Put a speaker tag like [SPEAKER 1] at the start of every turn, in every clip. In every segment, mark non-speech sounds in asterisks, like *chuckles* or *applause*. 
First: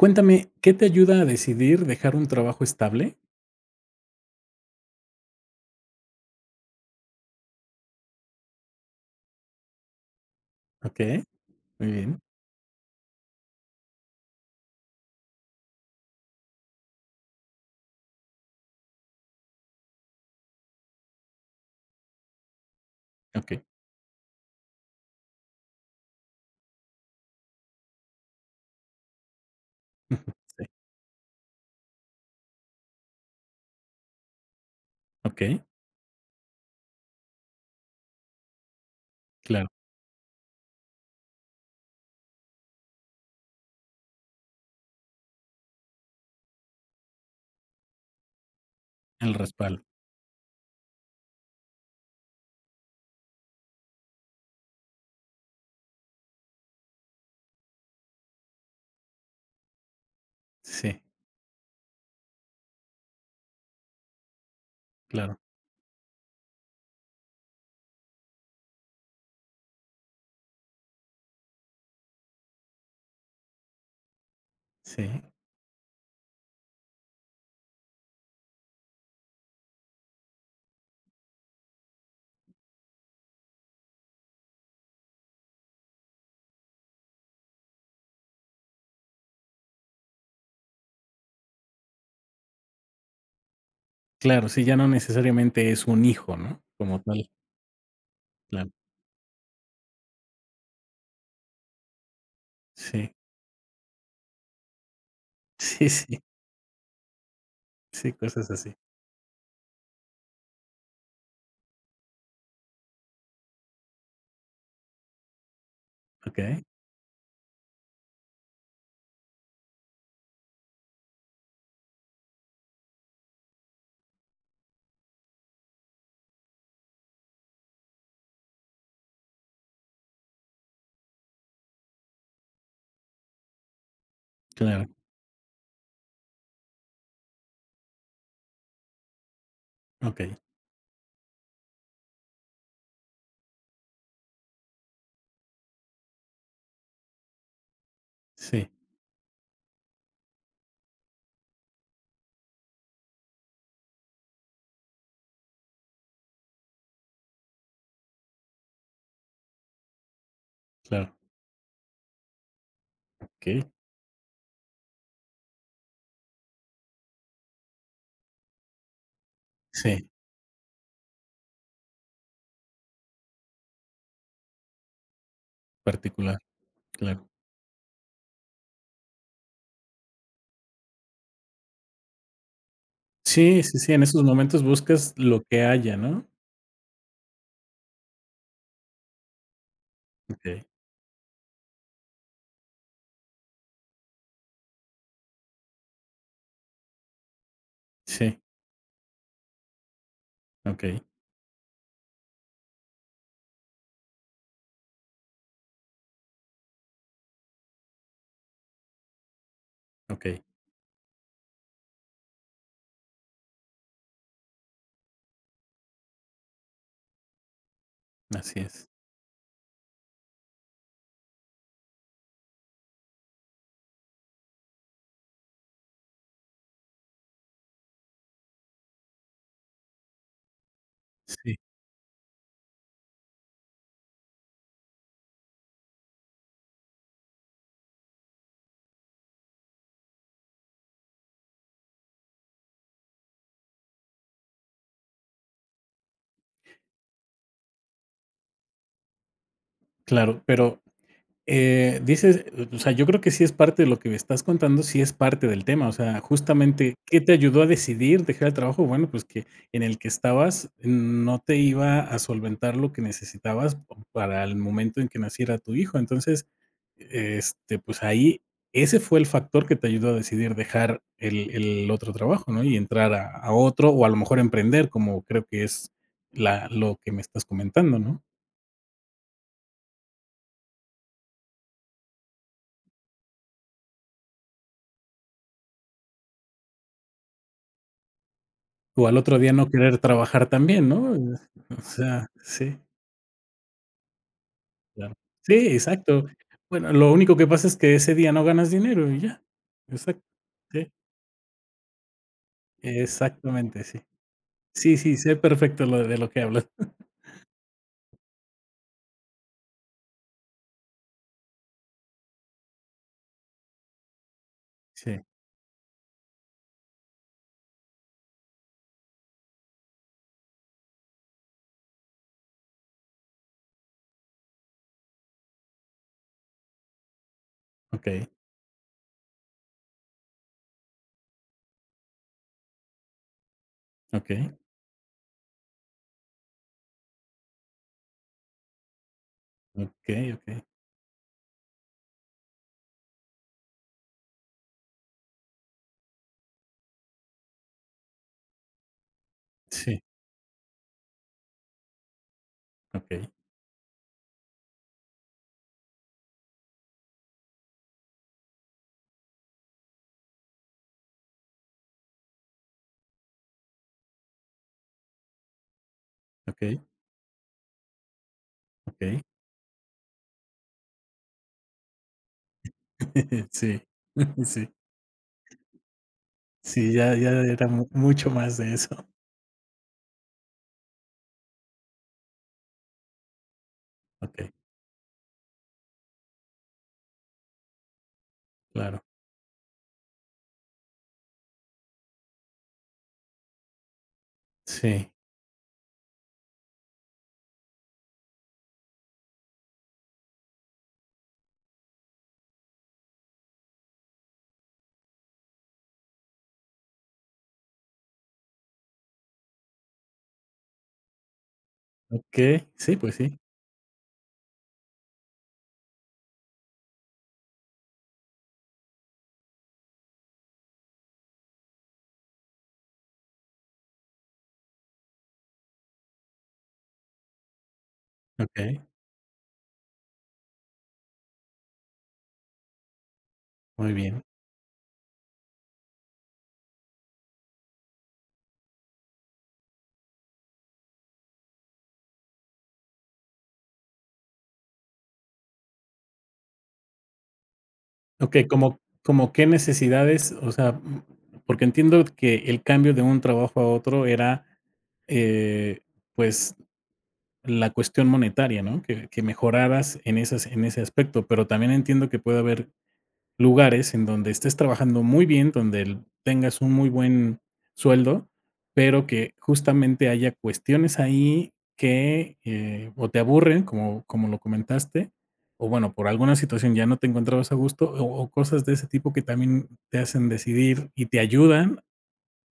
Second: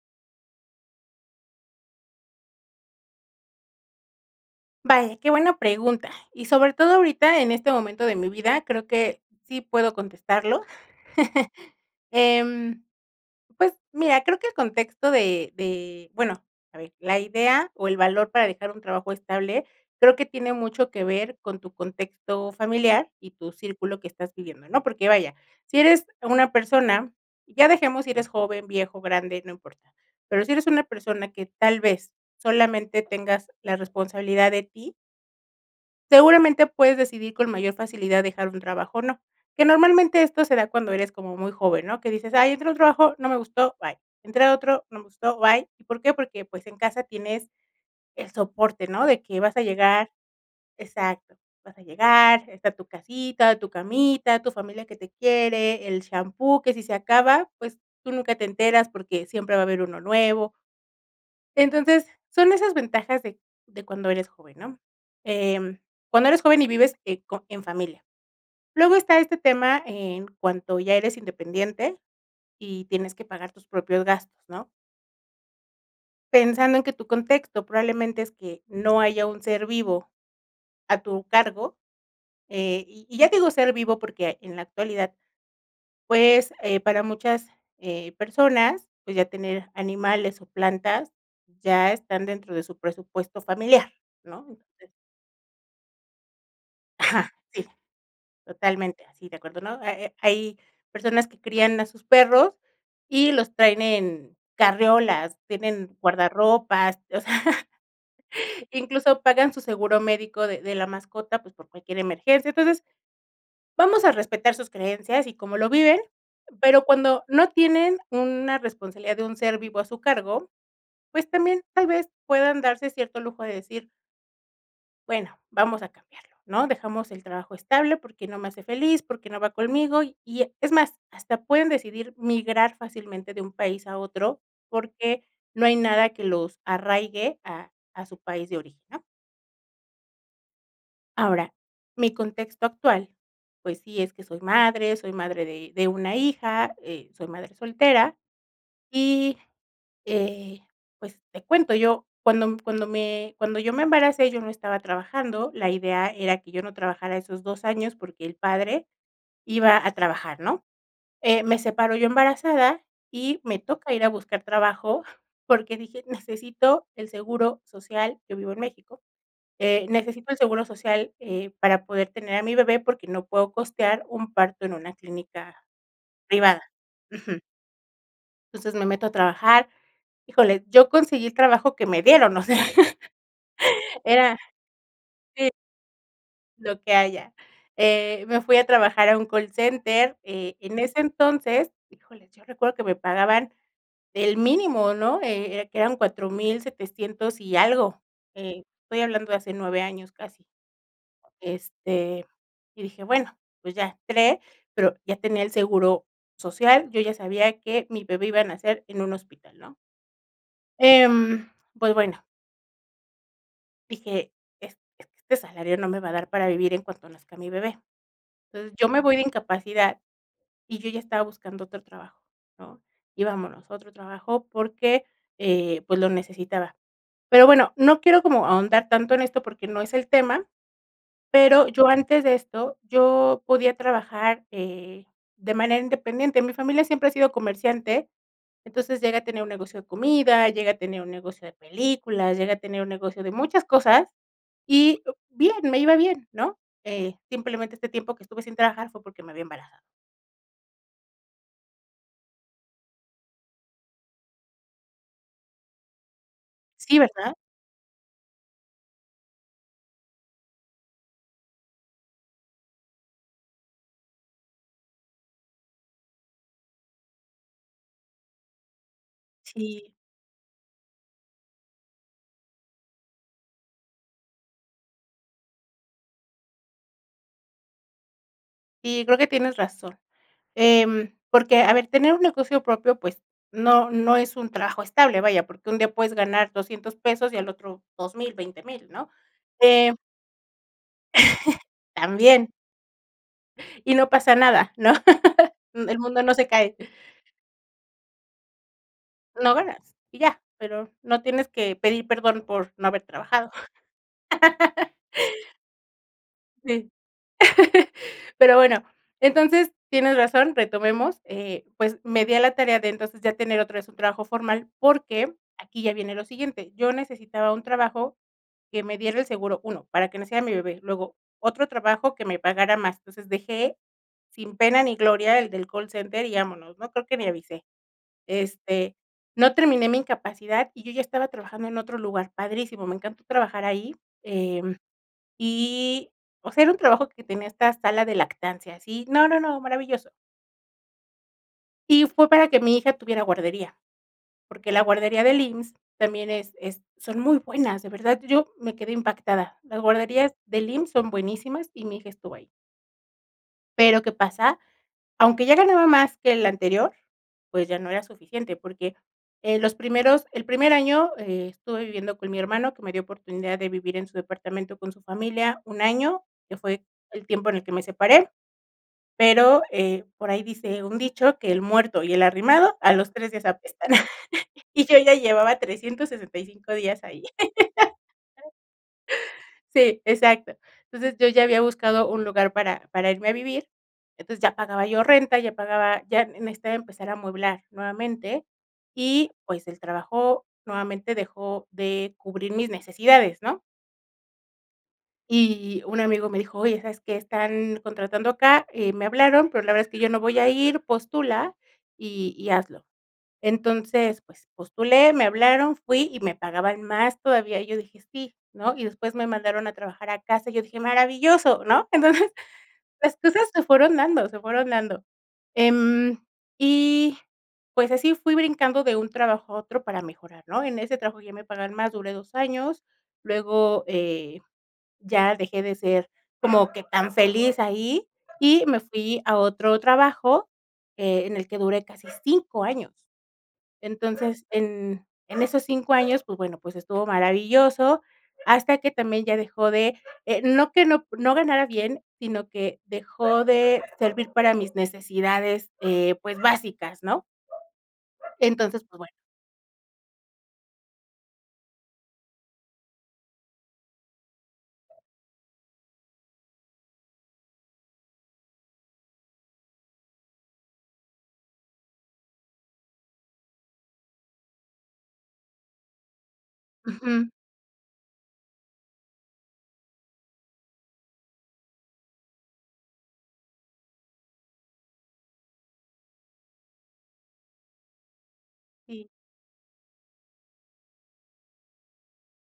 [SPEAKER 1] Cuéntame, ¿qué te ayuda a decidir dejar un trabajo estable?
[SPEAKER 2] Vaya, qué buena pregunta. Y sobre todo ahorita, en este momento de mi vida, creo que sí puedo contestarlo.
[SPEAKER 1] Okey.
[SPEAKER 2] *chuckles*
[SPEAKER 1] Muy bien.
[SPEAKER 2] Em, pues mira, creo que el contexto de de, bueno, a ver, la idea o el valor para dejar un trabajo estable, creo que tiene mucho que ver con tu contexto familiar y tu
[SPEAKER 1] Okey.
[SPEAKER 2] círculo que estás viviendo, ¿no? Porque vaya, si eres una persona, ya dejemos si eres joven, viejo, grande, no importa.
[SPEAKER 1] *chuckles*
[SPEAKER 2] Pero si eres
[SPEAKER 1] Sí.
[SPEAKER 2] una persona que tal vez solamente tengas la responsabilidad de ti
[SPEAKER 1] Okey.
[SPEAKER 2] seguramente puedes decidir con mayor facilidad dejar un trabajo o no. Que
[SPEAKER 1] Claro.
[SPEAKER 2] normalmente esto se da cuando eres como muy joven, ¿no? Que dices: "Ay entré al trabajo, no me gustó, bye". "Entré a otro, no me gustó, bye". ¿Y por qué? Porque, pues, en casa tienes el soporte, ¿no? De
[SPEAKER 1] El
[SPEAKER 2] que vas a
[SPEAKER 1] respaldo.
[SPEAKER 2] llegar exacto, vas a llegar, está tu casita, tu camita, tu familia que te quiere, el champú que si se acaba pues tú nunca te enteras porque siempre va a haber uno nuevo.
[SPEAKER 1] Sí.
[SPEAKER 2] Entonces son esas ventajas de de cuando eres joven, ¿no?
[SPEAKER 1] Claro.
[SPEAKER 2] Em, cuando eres joven y vives, eh, co en familia. Luego está este tema en cuanto ya eres independiente y tienes que pagar tus propios gastos, ¿no?
[SPEAKER 1] Sí.
[SPEAKER 2] Pensando en que tu contexto probablemente es que no haya un ser vivo a tu cargo. Eh, y y ya te digo ser vivo porque en la actualidad, pues, eh, para muchas, eh, personas, pues, ya tener animales o plantas ya están dentro de su presupuesto familiar, ¿no?
[SPEAKER 1] Claro, sí, ya no
[SPEAKER 2] Entonces
[SPEAKER 1] necesariamente es un hijo, ¿no? Como tal.
[SPEAKER 2] Ajá, sí.
[SPEAKER 1] Claro.
[SPEAKER 2] Totalmente así, de acuerdo, ¿no? Ha ha hay personas que crían a sus perros
[SPEAKER 1] Sí.
[SPEAKER 2] y los traen en carreolas,
[SPEAKER 1] Sí,
[SPEAKER 2] tienen
[SPEAKER 1] sí.
[SPEAKER 2] guardarropas, o sea,
[SPEAKER 1] Sí, cosas así.
[SPEAKER 2] incluso pagan su seguro médico de de la mascota, pues, por cualquier emergencia. Entonces, vamos a respetar sus creencias y cómo lo viven,
[SPEAKER 1] Okey.
[SPEAKER 2] pero cuando no tienen una responsabilidad de un ser vivo a su cargo, pues también tal vez puedan darse cierto lujo de decir bueno, vamos a cambiarlo, ¿no? Dejamos el trabajo estable porque no me hace feliz, porque no va conmigo, y y e es más, hasta pueden decidir migrar fácilmente de un país a otro
[SPEAKER 1] Claro.
[SPEAKER 2] porque no hay nada que los arraigue a a su país de origen, ¿no?
[SPEAKER 1] Okey.
[SPEAKER 2] Ahora, mi contexto actual, pues sí, es que soy madre. Soy madre de de 1 hija, eh, soy madre soltera
[SPEAKER 1] Sí.
[SPEAKER 2] y, eh, pues te cuento, yo cuando cuando me cuando yo me embaracé, yo no estaba trabajando. La idea era que yo no trabajara esos 2 años porque el padre iba a trabajar, ¿no?
[SPEAKER 1] Claro.
[SPEAKER 2] Eh, me separo yo embarazada y me
[SPEAKER 1] Okey.
[SPEAKER 2] toca ir a buscar trabajo porque dije: "Necesito el seguro social". Yo vivo en México. Eh,
[SPEAKER 1] Sí.
[SPEAKER 2] necesito el seguro social, eh, para poder tener a mi bebé porque no puedo costear un parto en una clínica
[SPEAKER 1] Particular,
[SPEAKER 2] privada,
[SPEAKER 1] claro.
[SPEAKER 2] ujú entonces me meto a trabajar. Híjole, yo conseguí el trabajo que me dieron, o sea,
[SPEAKER 1] Sí, sí, sí, en
[SPEAKER 2] *laughs*
[SPEAKER 1] esos
[SPEAKER 2] era
[SPEAKER 1] momentos buscas lo
[SPEAKER 2] sí
[SPEAKER 1] que haya, ¿no?
[SPEAKER 2] lo que haya. Eh, me fui a trabajar a un call center, eh,
[SPEAKER 1] Okey.
[SPEAKER 2] en ese entonces, híjole, yo recuerdo que me pagaban el mínimo, ¿no? Eh, era que daban $4,700 y algo.
[SPEAKER 1] Sí.
[SPEAKER 2] Eh, estoy hablando de hace 9 años casi,
[SPEAKER 1] Okey.
[SPEAKER 2] este, y dije: "Bueno, pues ya". Entré, pero ya tenía el seguro social. Yo ya sabía que mi bebé iba a nacer en un hospital, ¿no?
[SPEAKER 1] Okey.
[SPEAKER 2] Em, pues bueno dije: "Es es que este salario no me va a dar para vivir en cuanto nazca mi bebé".
[SPEAKER 1] Así
[SPEAKER 2] Entonces,
[SPEAKER 1] es.
[SPEAKER 2] yo me voy de incapacidad y yo ya estaba buscando otro trabajo, ¿no? Y vámonos a otro trabajo porque, eh, pues lo necesitaba. Pero bueno, no quiero como ahondar tanto en esto porque no es el tema.
[SPEAKER 1] Sí.
[SPEAKER 2] Pero yo antes de esto, yo podía trabajar, eh, de manera independiente. Mi familia siempre ha sido comerciante, entonces llegué a tener un negocio de comida, llegué a tener un negocio de películas, llegué a tener un negocio de muchas cosas y o bien, me iba bien, ¿no? Eh, simplemente este tiempo que estuve sin trabajar fue porque me había embarazado.
[SPEAKER 1] Claro, pero, eh, dices o o sea, yo creo que sí es parte de lo que me estás contando, sí es parte del tema. O sea, justamente,
[SPEAKER 2] Sí,
[SPEAKER 1] ¿qué te
[SPEAKER 2] ¿verdad?
[SPEAKER 1] ayudó a decidir dejar el trabajo? Bueno, pues que en el que estabas, mm, no te iba a solventar lo que necesitabas pa para el momento en que naciera tu hijo. Entonces, e este, pues ahí ese fue el factor que te
[SPEAKER 2] Sí.
[SPEAKER 1] ayudó a decidir dejar el el otro trabajo, ¿no?, y entrar a a otro o, a lo mejor, emprender, como creo que es la lo que me estás comentando, ¿no?
[SPEAKER 2] Sí, creo que tienes razón. Em, porque a ver tener un negocio propio pues no no es un trabajo estable vaya porque un día puedes ganar $200 pesos y al otro $2,000, $20,000,
[SPEAKER 1] O
[SPEAKER 2] ¿no?
[SPEAKER 1] al otro día no
[SPEAKER 2] Eh
[SPEAKER 1] querer trabajar también, ¿no? Eh,
[SPEAKER 2] *chuckles*
[SPEAKER 1] o sea,
[SPEAKER 2] También.
[SPEAKER 1] sí.
[SPEAKER 2] Y no pasa nada, ¿no?
[SPEAKER 1] Claro. Sí,
[SPEAKER 2] *laughs* Mm, el mundo
[SPEAKER 1] exacto.
[SPEAKER 2] no se cae.
[SPEAKER 1] Bueno, lo único que pasa es que ese día no ganas dinero y ya.
[SPEAKER 2] No ganas, y
[SPEAKER 1] Exacto.
[SPEAKER 2] ya,
[SPEAKER 1] Sí.
[SPEAKER 2] pero no tienes que pedir perdón por no haber trabajado.
[SPEAKER 1] Exactamente, sí.
[SPEAKER 2] *laughs*
[SPEAKER 1] Sí, sí, sé perfecto lo de lo que hablas.
[SPEAKER 2] Sí.
[SPEAKER 1] *chuckles*
[SPEAKER 2] *laughs* Pero bueno, entonces tienes razón, retomemos, eh, pues me di a la tarea de entonces ya tener otra vez un trabajo formal
[SPEAKER 1] Sí.
[SPEAKER 2] porque, aquí ya viene lo siguiente, yo necesitaba un trabajo que me diera el seguro, 1 para que naciera mi bebé, luego otro trabajo que me pagara más. Entonces dejé sin pena ni gloria el del call center y vámonos, no creo que ni avisé.
[SPEAKER 1] Okey.
[SPEAKER 2] Este, no terminé mi incapacidad y yo ya estaba trabajando en otro lugar, padrísimo, me encantó trabajar ahí.
[SPEAKER 1] Okey.
[SPEAKER 2] Em, y, o sea, era un trabajo que tenía esta sala de lactancia, sí, no, no, no, maravilloso.
[SPEAKER 1] Okey, okey.
[SPEAKER 2] Sí, fue para que mi hija tuviera guardería, porque la guardería del IMSS también es es son muy buenas, de verdad, yo me quedé impactada. Las
[SPEAKER 1] Sí.
[SPEAKER 2] guarderías del IMSS son buenísimas y mi hija estuvo ahí.
[SPEAKER 1] Okey.
[SPEAKER 2] Pero, ¿qué pasa? Aunque ya ganaba más que el anterior, pues, ya no era suficiente porque, eh, los primeros el primer año, eh, estuve viviendo con mi hermano que me dio oportunidad de vivir en su departamento con su familia 1 año, que
[SPEAKER 1] Okey.
[SPEAKER 2] fue el tiempo en el que me separé.
[SPEAKER 1] Okey.
[SPEAKER 2] Pero, eh, por ahí dice un dicho que: "El muerto y el arrimado a los 3 días
[SPEAKER 1] *chuckles* Sí.
[SPEAKER 2] apestan".
[SPEAKER 1] *chuckles*
[SPEAKER 2] *chuckles*
[SPEAKER 1] Sí.
[SPEAKER 2] Y yo ya llevaba 365
[SPEAKER 1] Sí,
[SPEAKER 2] días
[SPEAKER 1] ya
[SPEAKER 2] ahí.
[SPEAKER 1] ya era ya era mu mucho más de eso.
[SPEAKER 2] *laughs* Sí, exacto. Entonces, yo ya había buscado un lugar para para irme a vivir. Entonces,
[SPEAKER 1] Okey.
[SPEAKER 2] ya pagaba yo renta, ya pagaba ya necesitaba empezar a amueblar nuevamente
[SPEAKER 1] Claro.
[SPEAKER 2] y, pues, el trabajo nuevamente dejó de cubrir mis necesidades, ¿no?
[SPEAKER 1] Sí.
[SPEAKER 2] Y un amigo me dijo: "Oye, ¿sabes qué?, están contratando acá. Eh, me hablaron, pero la verdad es que yo no voy a ir. Postula y y hazlo". Entonces, pues, postulé, me hablaron, fui y me pagaban más todavía, y yo dije: "Sí", ¿no? Y después me mandaron a trabajar a casa, y yo dije: "Maravilloso", ¿no? Entonces,
[SPEAKER 1] Okey. Sí, pues
[SPEAKER 2] las
[SPEAKER 1] sí.
[SPEAKER 2] cosas se fueron dando, se fueron dando. Em, y, pues, así fui brincando de un trabajo a otro para mejorar, ¿no? En ese trabajo ya me pagaban más, duré 2 años. Luego, eh, ya dejé de ser como que tan feliz ahí, y me
[SPEAKER 1] Okey.
[SPEAKER 2] fui a otro trabajo, eh, en el que duré casi 5 años.
[SPEAKER 1] Muy bien.
[SPEAKER 2] Entonces, en en esos 5 años, pues, bueno, pues, estuvo maravilloso, hasta que también ya dejó de, eh, no que no no ganara bien, sino que dejó de servir para mis necesidades, eh, pues, básicas, ¿no?
[SPEAKER 1] Okey. ¿Cómo
[SPEAKER 2] Entonces, pues bueno.
[SPEAKER 1] cómo qué necesidades? O sea, mm, porque entiendo que el cambio de un trabajo a otro era, eh, pues, la cuestión monetaria, ¿no?, que que mejoraras en esas en ese aspecto. Pero también entiendo que puede haber lugares en donde estés trabajando muy bien, donde el tengas un muy
[SPEAKER 2] Ujú.
[SPEAKER 1] buen sueldo, pero que, justamente, haya cuestiones ahí que, eh, o te aburren, como como lo comentaste o, bueno, por alguna situación ya no te encontrabas a gusto. O o cosas de ese
[SPEAKER 2] Sí.
[SPEAKER 1] tipo que también te hacen decidir y te ayudan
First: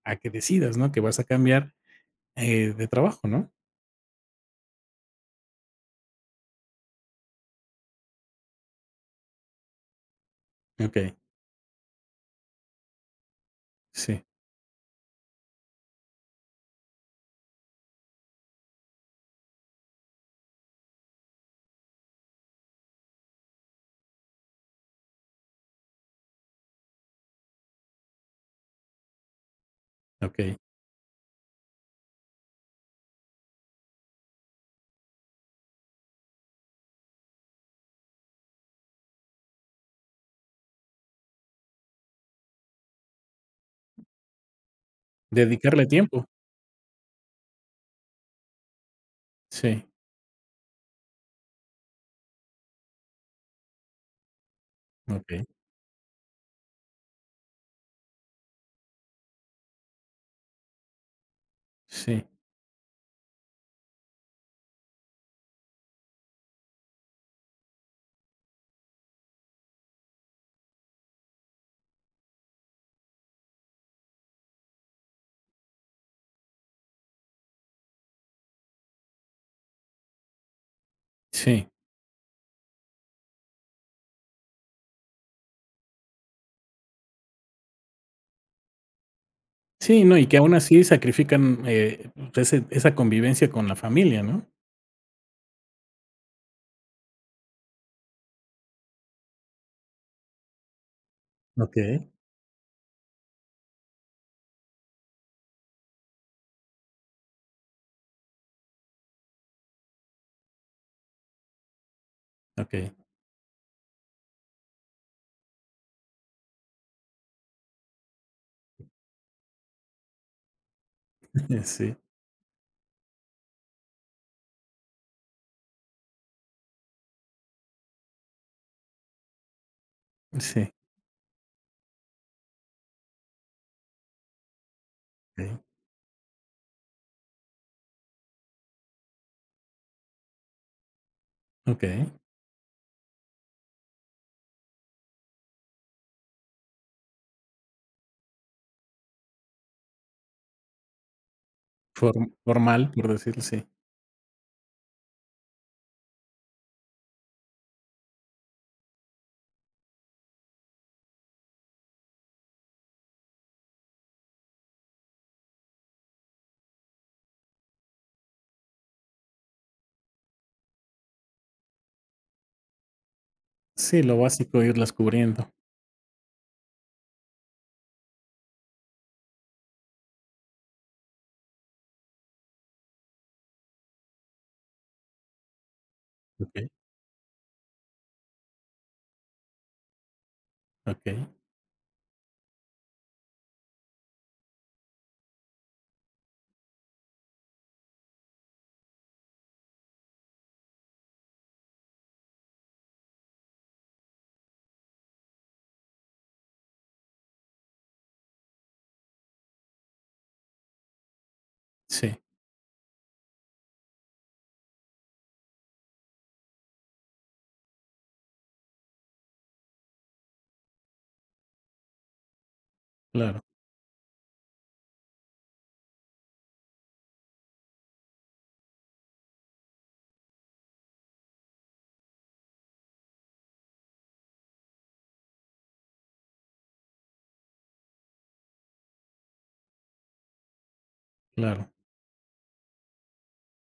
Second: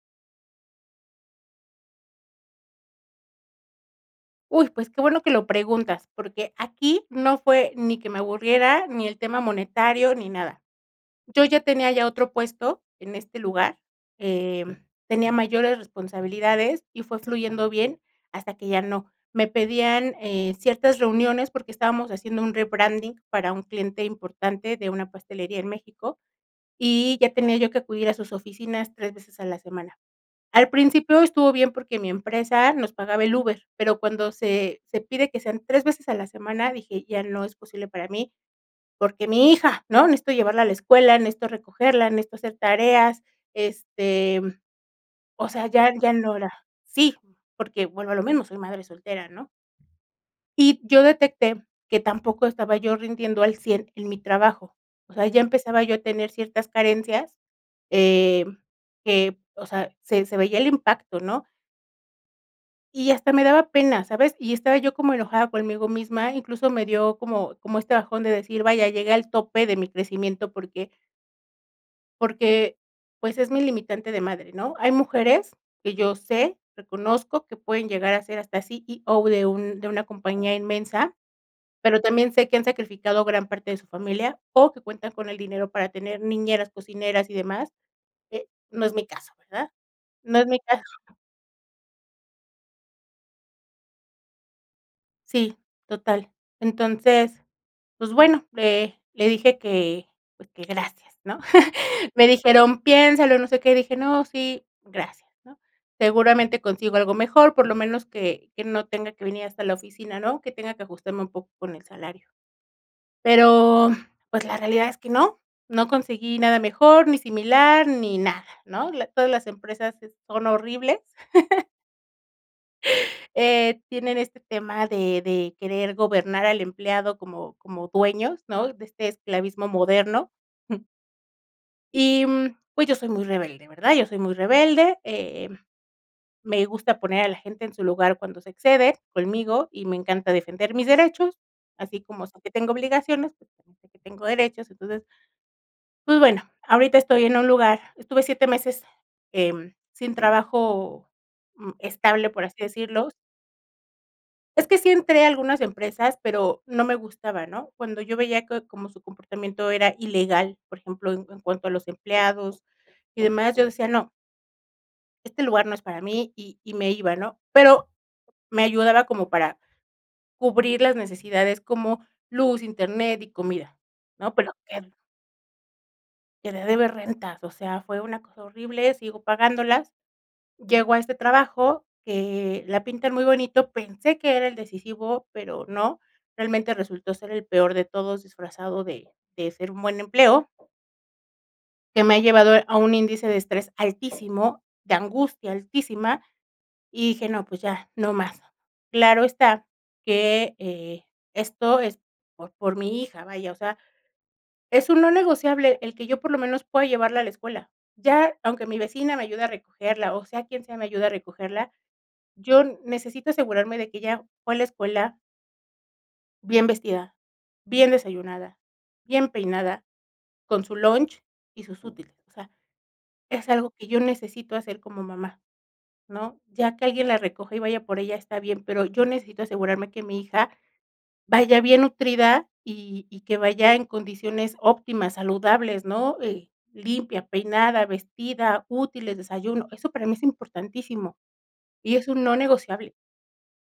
[SPEAKER 1] a que decidas, ¿no?, que vas a cambiar, eh, de trabajo, ¿no?
[SPEAKER 2] Uy, pues qué bueno que lo preguntas, porque aquí no fue ni que me aburriera ni el tema monetario ni nada.
[SPEAKER 1] Okey.
[SPEAKER 2] Yo ya tenía ya otro puesto en este lugar,
[SPEAKER 1] Sí.
[SPEAKER 2] em, tenía mayores responsabilidades y fue fluyendo bien hasta que ya no. Me pedían, eh, ciertas reuniones porque estábamos haciendo un rebranding para un cliente importante de una pastelería en México, y ya tenía yo que acudir a sus oficinas 3 veces a la semana.
[SPEAKER 1] Okey.
[SPEAKER 2] Al principio estuvo bien porque mi empresa nos pagaba el Uber, pero cuando se se pide que sean 3 veces a la semana, dije, ya no es posible para mí, porque mi hija, ¿no? Necesito llevarla a la escuela, necesito recogerla, necesito hacer tareas, este, o sea,
[SPEAKER 1] Dedicarle
[SPEAKER 2] ya ya
[SPEAKER 1] tiempo.
[SPEAKER 2] no era sí, porque vuelvo a lo mismo, soy madre soltera, ¿no?
[SPEAKER 1] Sí.
[SPEAKER 2] Y yo detecté que tampoco estaba yo rindiendo al 100 en mi trabajo, o sea ya
[SPEAKER 1] Okey.
[SPEAKER 2] empezaba yo a tener ciertas carencias, em, que, o sea, se se veía el impacto, ¿no?
[SPEAKER 1] Sí.
[SPEAKER 2] Y hasta me daba pena, ¿sabes? Y estaba yo como enojada conmigo misma, incluso me dio como como este bajón de decir: "Vaya, llegué al tope de mi crecimiento porque" "porque, pues, es mi limitante de madre", ¿no? Hay mujeres que yo sé, reconozco que pueden llegar a ser hasta CEO de un de una compañía inmensa,
[SPEAKER 1] Sí.
[SPEAKER 2] pero también sé que han sacrificado gran parte de su familia o que cuentan con el dinero para tener niñeras, cocineras y demás. Eh, no es mi caso, ¿verdad?
[SPEAKER 1] Sí, no. Y que
[SPEAKER 2] No es
[SPEAKER 1] aún
[SPEAKER 2] mi caso
[SPEAKER 1] así sacrifican, eh, ese esa convivencia con la familia, ¿no?
[SPEAKER 2] Sí, total. Entonces, pues bueno, le le dije que, pues, que gracias, ¿no?
[SPEAKER 1] Okey.
[SPEAKER 2] *chuckles* Me dijeron: "Piénsalo", no sé qué, dije: "No, sí, gracias", ¿no? Seguramente consigo algo mejor, por lo menos que que no tenga que venir hasta la oficina, ¿no? Que tenga que ajustarme un poco con el salario.
[SPEAKER 1] Okey.
[SPEAKER 2] Pero, pues, la realidad es que no, no conseguí nada mejor, ni similar, ni nada, ¿no? La todas las empresas es son horribles.
[SPEAKER 1] *chuckles*
[SPEAKER 2] *chuckles*
[SPEAKER 1] Sí.
[SPEAKER 2] Eh, tienen este tema de de querer gobernar al empleado como como dueños, ¿no? De este esclavismo moderno,
[SPEAKER 1] Sí.
[SPEAKER 2] jum y, mm, pues, yo soy muy rebelde, ¿verdad? Yo soy muy rebelde, eh,
[SPEAKER 1] Sí.
[SPEAKER 2] me gusta poner a la gente en su lugar cuando se excede, conmigo, y me encanta defender mis derechos, así
[SPEAKER 1] Okey.
[SPEAKER 2] como sé que tengo obligaciones, pues, también sé que tengo derechos, entonces pues, bueno ahorita estoy en un lugar, estuve 7 meses, em, sin trabajo, uh,
[SPEAKER 1] For
[SPEAKER 2] estable por así
[SPEAKER 1] formal,
[SPEAKER 2] decirlo.
[SPEAKER 1] por decirlo así.
[SPEAKER 2] Es que sí entré a algunas empresas, pero no me gustaba, ¿no? Cuando yo veía que como su comportamiento era ilegal, por ejemplo, en cuanto a los empleados y demás, yo decía: "No" "este lugar no es para mí", y y me iba, ¿no? Pero me ayudaba como para cubrir las necesidades como: luz, internet y comida,
[SPEAKER 1] Sí, lo
[SPEAKER 2] ¿no? Pero
[SPEAKER 1] básico,
[SPEAKER 2] que
[SPEAKER 1] irlas cubriendo.
[SPEAKER 2] que deber rentas, o sea, fue una cosa horrible, sigo pagándolas. Llego a este trabajo, eh, la pintan muy bonito, pensé que era el decisivo, pero no,
[SPEAKER 1] Okey.
[SPEAKER 2] realmente resultó ser el peor de todos, disfrazado de de ser un buen empleo
[SPEAKER 1] Okey.
[SPEAKER 2] que me ha llevado a un índice de estrés altísimo, de angustia altísima, y dije: "No, pues, ya, no más". Claro está que, eh, esto es por por mi hija, vaya, o sea, es un no negociable el que yo por lo menos pueda llevarla a la escuela. Ya aunque mi vecina me ayude a recogerla, o, sea quien sea me ayude a recogerla,
[SPEAKER 1] Sí.
[SPEAKER 2] yo necesito asegurarme de que ella fue la escuela bien vestida, bien desayunada, bien peinada, con su lunch y sus útiles. O sea,
[SPEAKER 1] Claro.
[SPEAKER 2] es algo que yo necesito hacer como mamá, ¿no? Ya que alguien la recoja y vaya por ella está bien, pero yo necesito asegurarme que mi hija vaya bien nutrida, y y que vaya en condiciones óptimas, saludables, ¿no? Eh, limpia, peinada, vestida, útiles, desayuno. Eso para mí es importantísimo.
[SPEAKER 1] Claro.
[SPEAKER 2] Y es un no negociable.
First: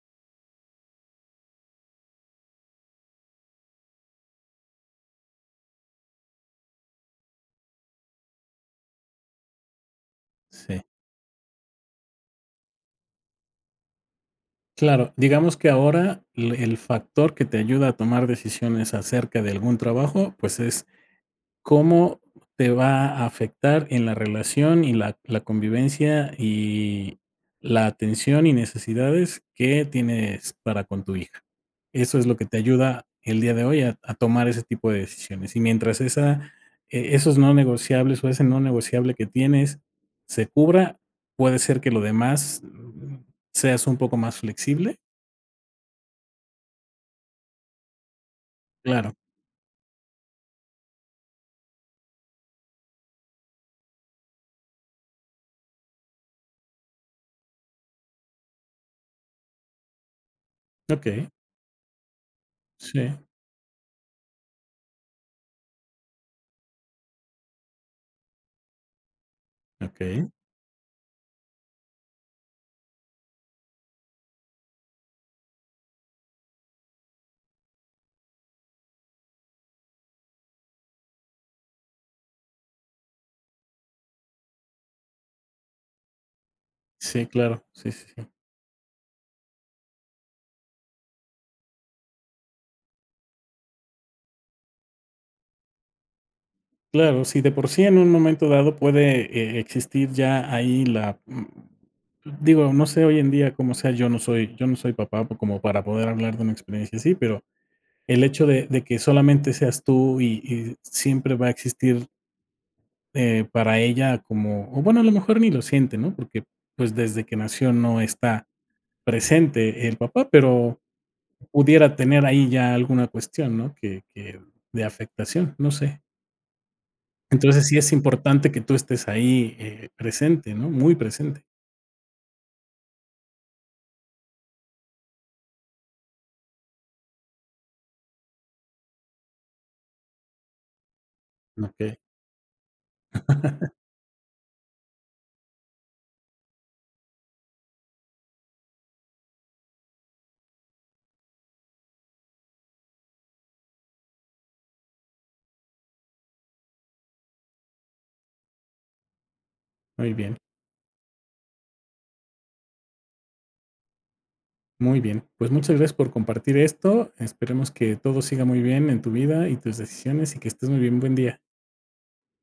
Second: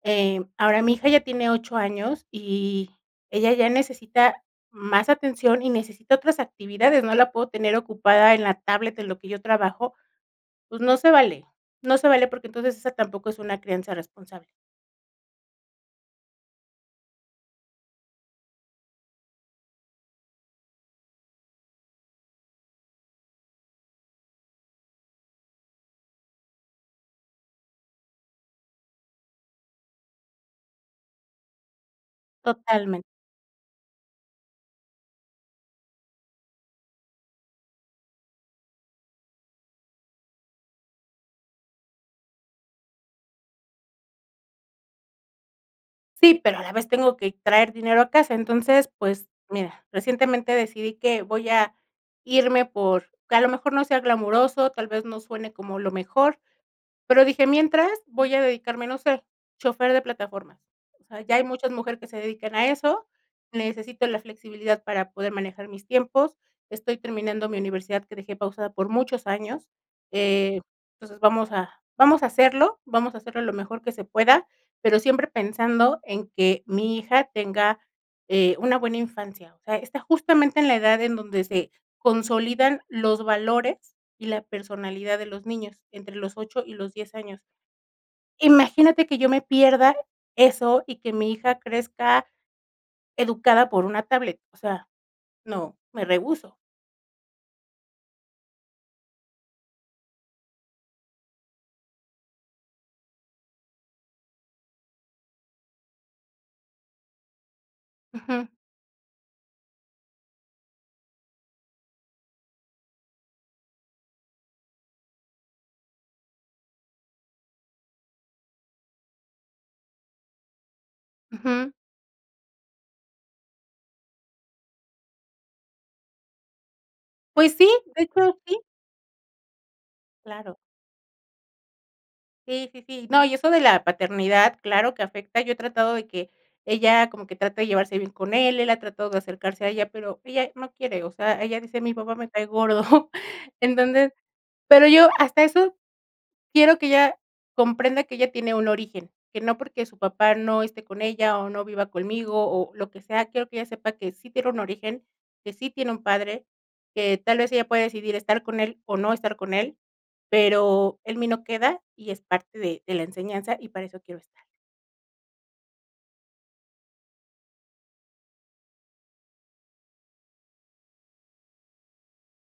[SPEAKER 2] Eh, ahora, mi hija ya tiene 8 años, y ella ya necesita más atención, y necesita otras actividades, no la puedo tener ocupada en la tablet, en lo que yo trabajo, pues,
[SPEAKER 1] Sí.
[SPEAKER 2] no se vale, no se vale porque entonces esa tampoco es una crianza responsable.
[SPEAKER 1] Claro, digamos que ahora le el factor que te ayuda a tomar decisiones acerca de algún trabajo, pues es cómo te va a afectar en la relación, y la la convivencia y la atención y necesidades que tienes para con tu hija. Eso es lo que te
[SPEAKER 2] Totalmen
[SPEAKER 1] ayuda el día de hoy a a tomar ese tipo de decisiones. Y mientras esa e esos no negociables o ese no negociable que tienes, se cubra, puede ser que lo demás *unintelligible* ¿seas un poco más flexible?
[SPEAKER 2] Sí, pero a la vez tengo que traer dinero a casa. Entonces,
[SPEAKER 1] Claro.
[SPEAKER 2] pues mira, recientemente decidí que voy a irme por que a lo mejor no sea glamoroso, tal vez no suene como lo mejor, pero dije, mientras, voy a dedicarme, no sé, chofer de plataformas. O sea,
[SPEAKER 1] Okey.
[SPEAKER 2] ya hay muchas mujeres que se dedican a eso,
[SPEAKER 1] Sí.
[SPEAKER 2] necesito la flexibilidad para poder manejar mis tiempos, estoy terminando mi universidad, que dejé pausada por muchos años,
[SPEAKER 1] Okey.
[SPEAKER 2] eh, entonces vamos a vamos a hacerlo, vamos a hacerlo lo mejor que se pueda, pero siempre pensando en que mi hija tenga, eh, una buena infancia. O sea, está justamente en la edad en donde se consolidan los valores y la personalidad de los niños, entre los 8 y los 10
[SPEAKER 1] Sí,
[SPEAKER 2] años.
[SPEAKER 1] claro. Sí, sí, sí.
[SPEAKER 2] Imagínate que yo me pierda eso y que mi hija crezca educada por una tablet, o sea, no, me rehúso.
[SPEAKER 1] Claro, si de por sí en un momento dado puede, eh, existir ya ahí la, mm, digo, no sé hoy en día cómo sea, yo no soy yo no soy papá por como para poder hablar de una experiencia así, pero el hecho
[SPEAKER 2] Ujú.
[SPEAKER 1] de de que solamente seas tú y y siempre va a existir eh, para ella como o bueno, a lo mejor ni lo siente, ¿no? Porque, pues, desde que nació no está presente el papá, pero
[SPEAKER 2] Ujú.
[SPEAKER 1] pudiera tener ahí ya alguna cuestión, ¿no?, que que de afectación, no sé.
[SPEAKER 2] Pues
[SPEAKER 1] Entonces,
[SPEAKER 2] sí,
[SPEAKER 1] sí es
[SPEAKER 2] de hecho,
[SPEAKER 1] importante
[SPEAKER 2] sí.
[SPEAKER 1] que tú estés ahí, eh, presente,
[SPEAKER 2] Claro.
[SPEAKER 1] ¿no?, muy presente.
[SPEAKER 2] Sí, sí, sí. No, y eso de la paternidad, claro que afecta. Yo he tratado de que ella como que trate de llevarse bien con él, él ha tratado de acercarse a ella, pero ella no quiere, o sea, ella dice: "Mi
[SPEAKER 1] Okey.
[SPEAKER 2] papá me cae gordo". *chuckles*
[SPEAKER 1] *laughs*
[SPEAKER 2] Entonces pero yo hasta eso quiero que ella comprenda que ella tiene un origen, que no porque su papá no esté con ella, o no viva conmigo, o lo que sea, quiero que ella sepa que sí tiene un origen, que sí tiene un padre, que tal vez ella pueda decidir estar con él o no estar con él,
[SPEAKER 1] Muy bien.
[SPEAKER 2] pero en mí no queda, y es parte de de la enseñanza y para eso quiero estar.
[SPEAKER 1] Muy bien. Pues muchas gracias por compartir esto. Esperemos que todo siga muy bien en tu vida y tus decisiones y que estés muy bien. Buen día.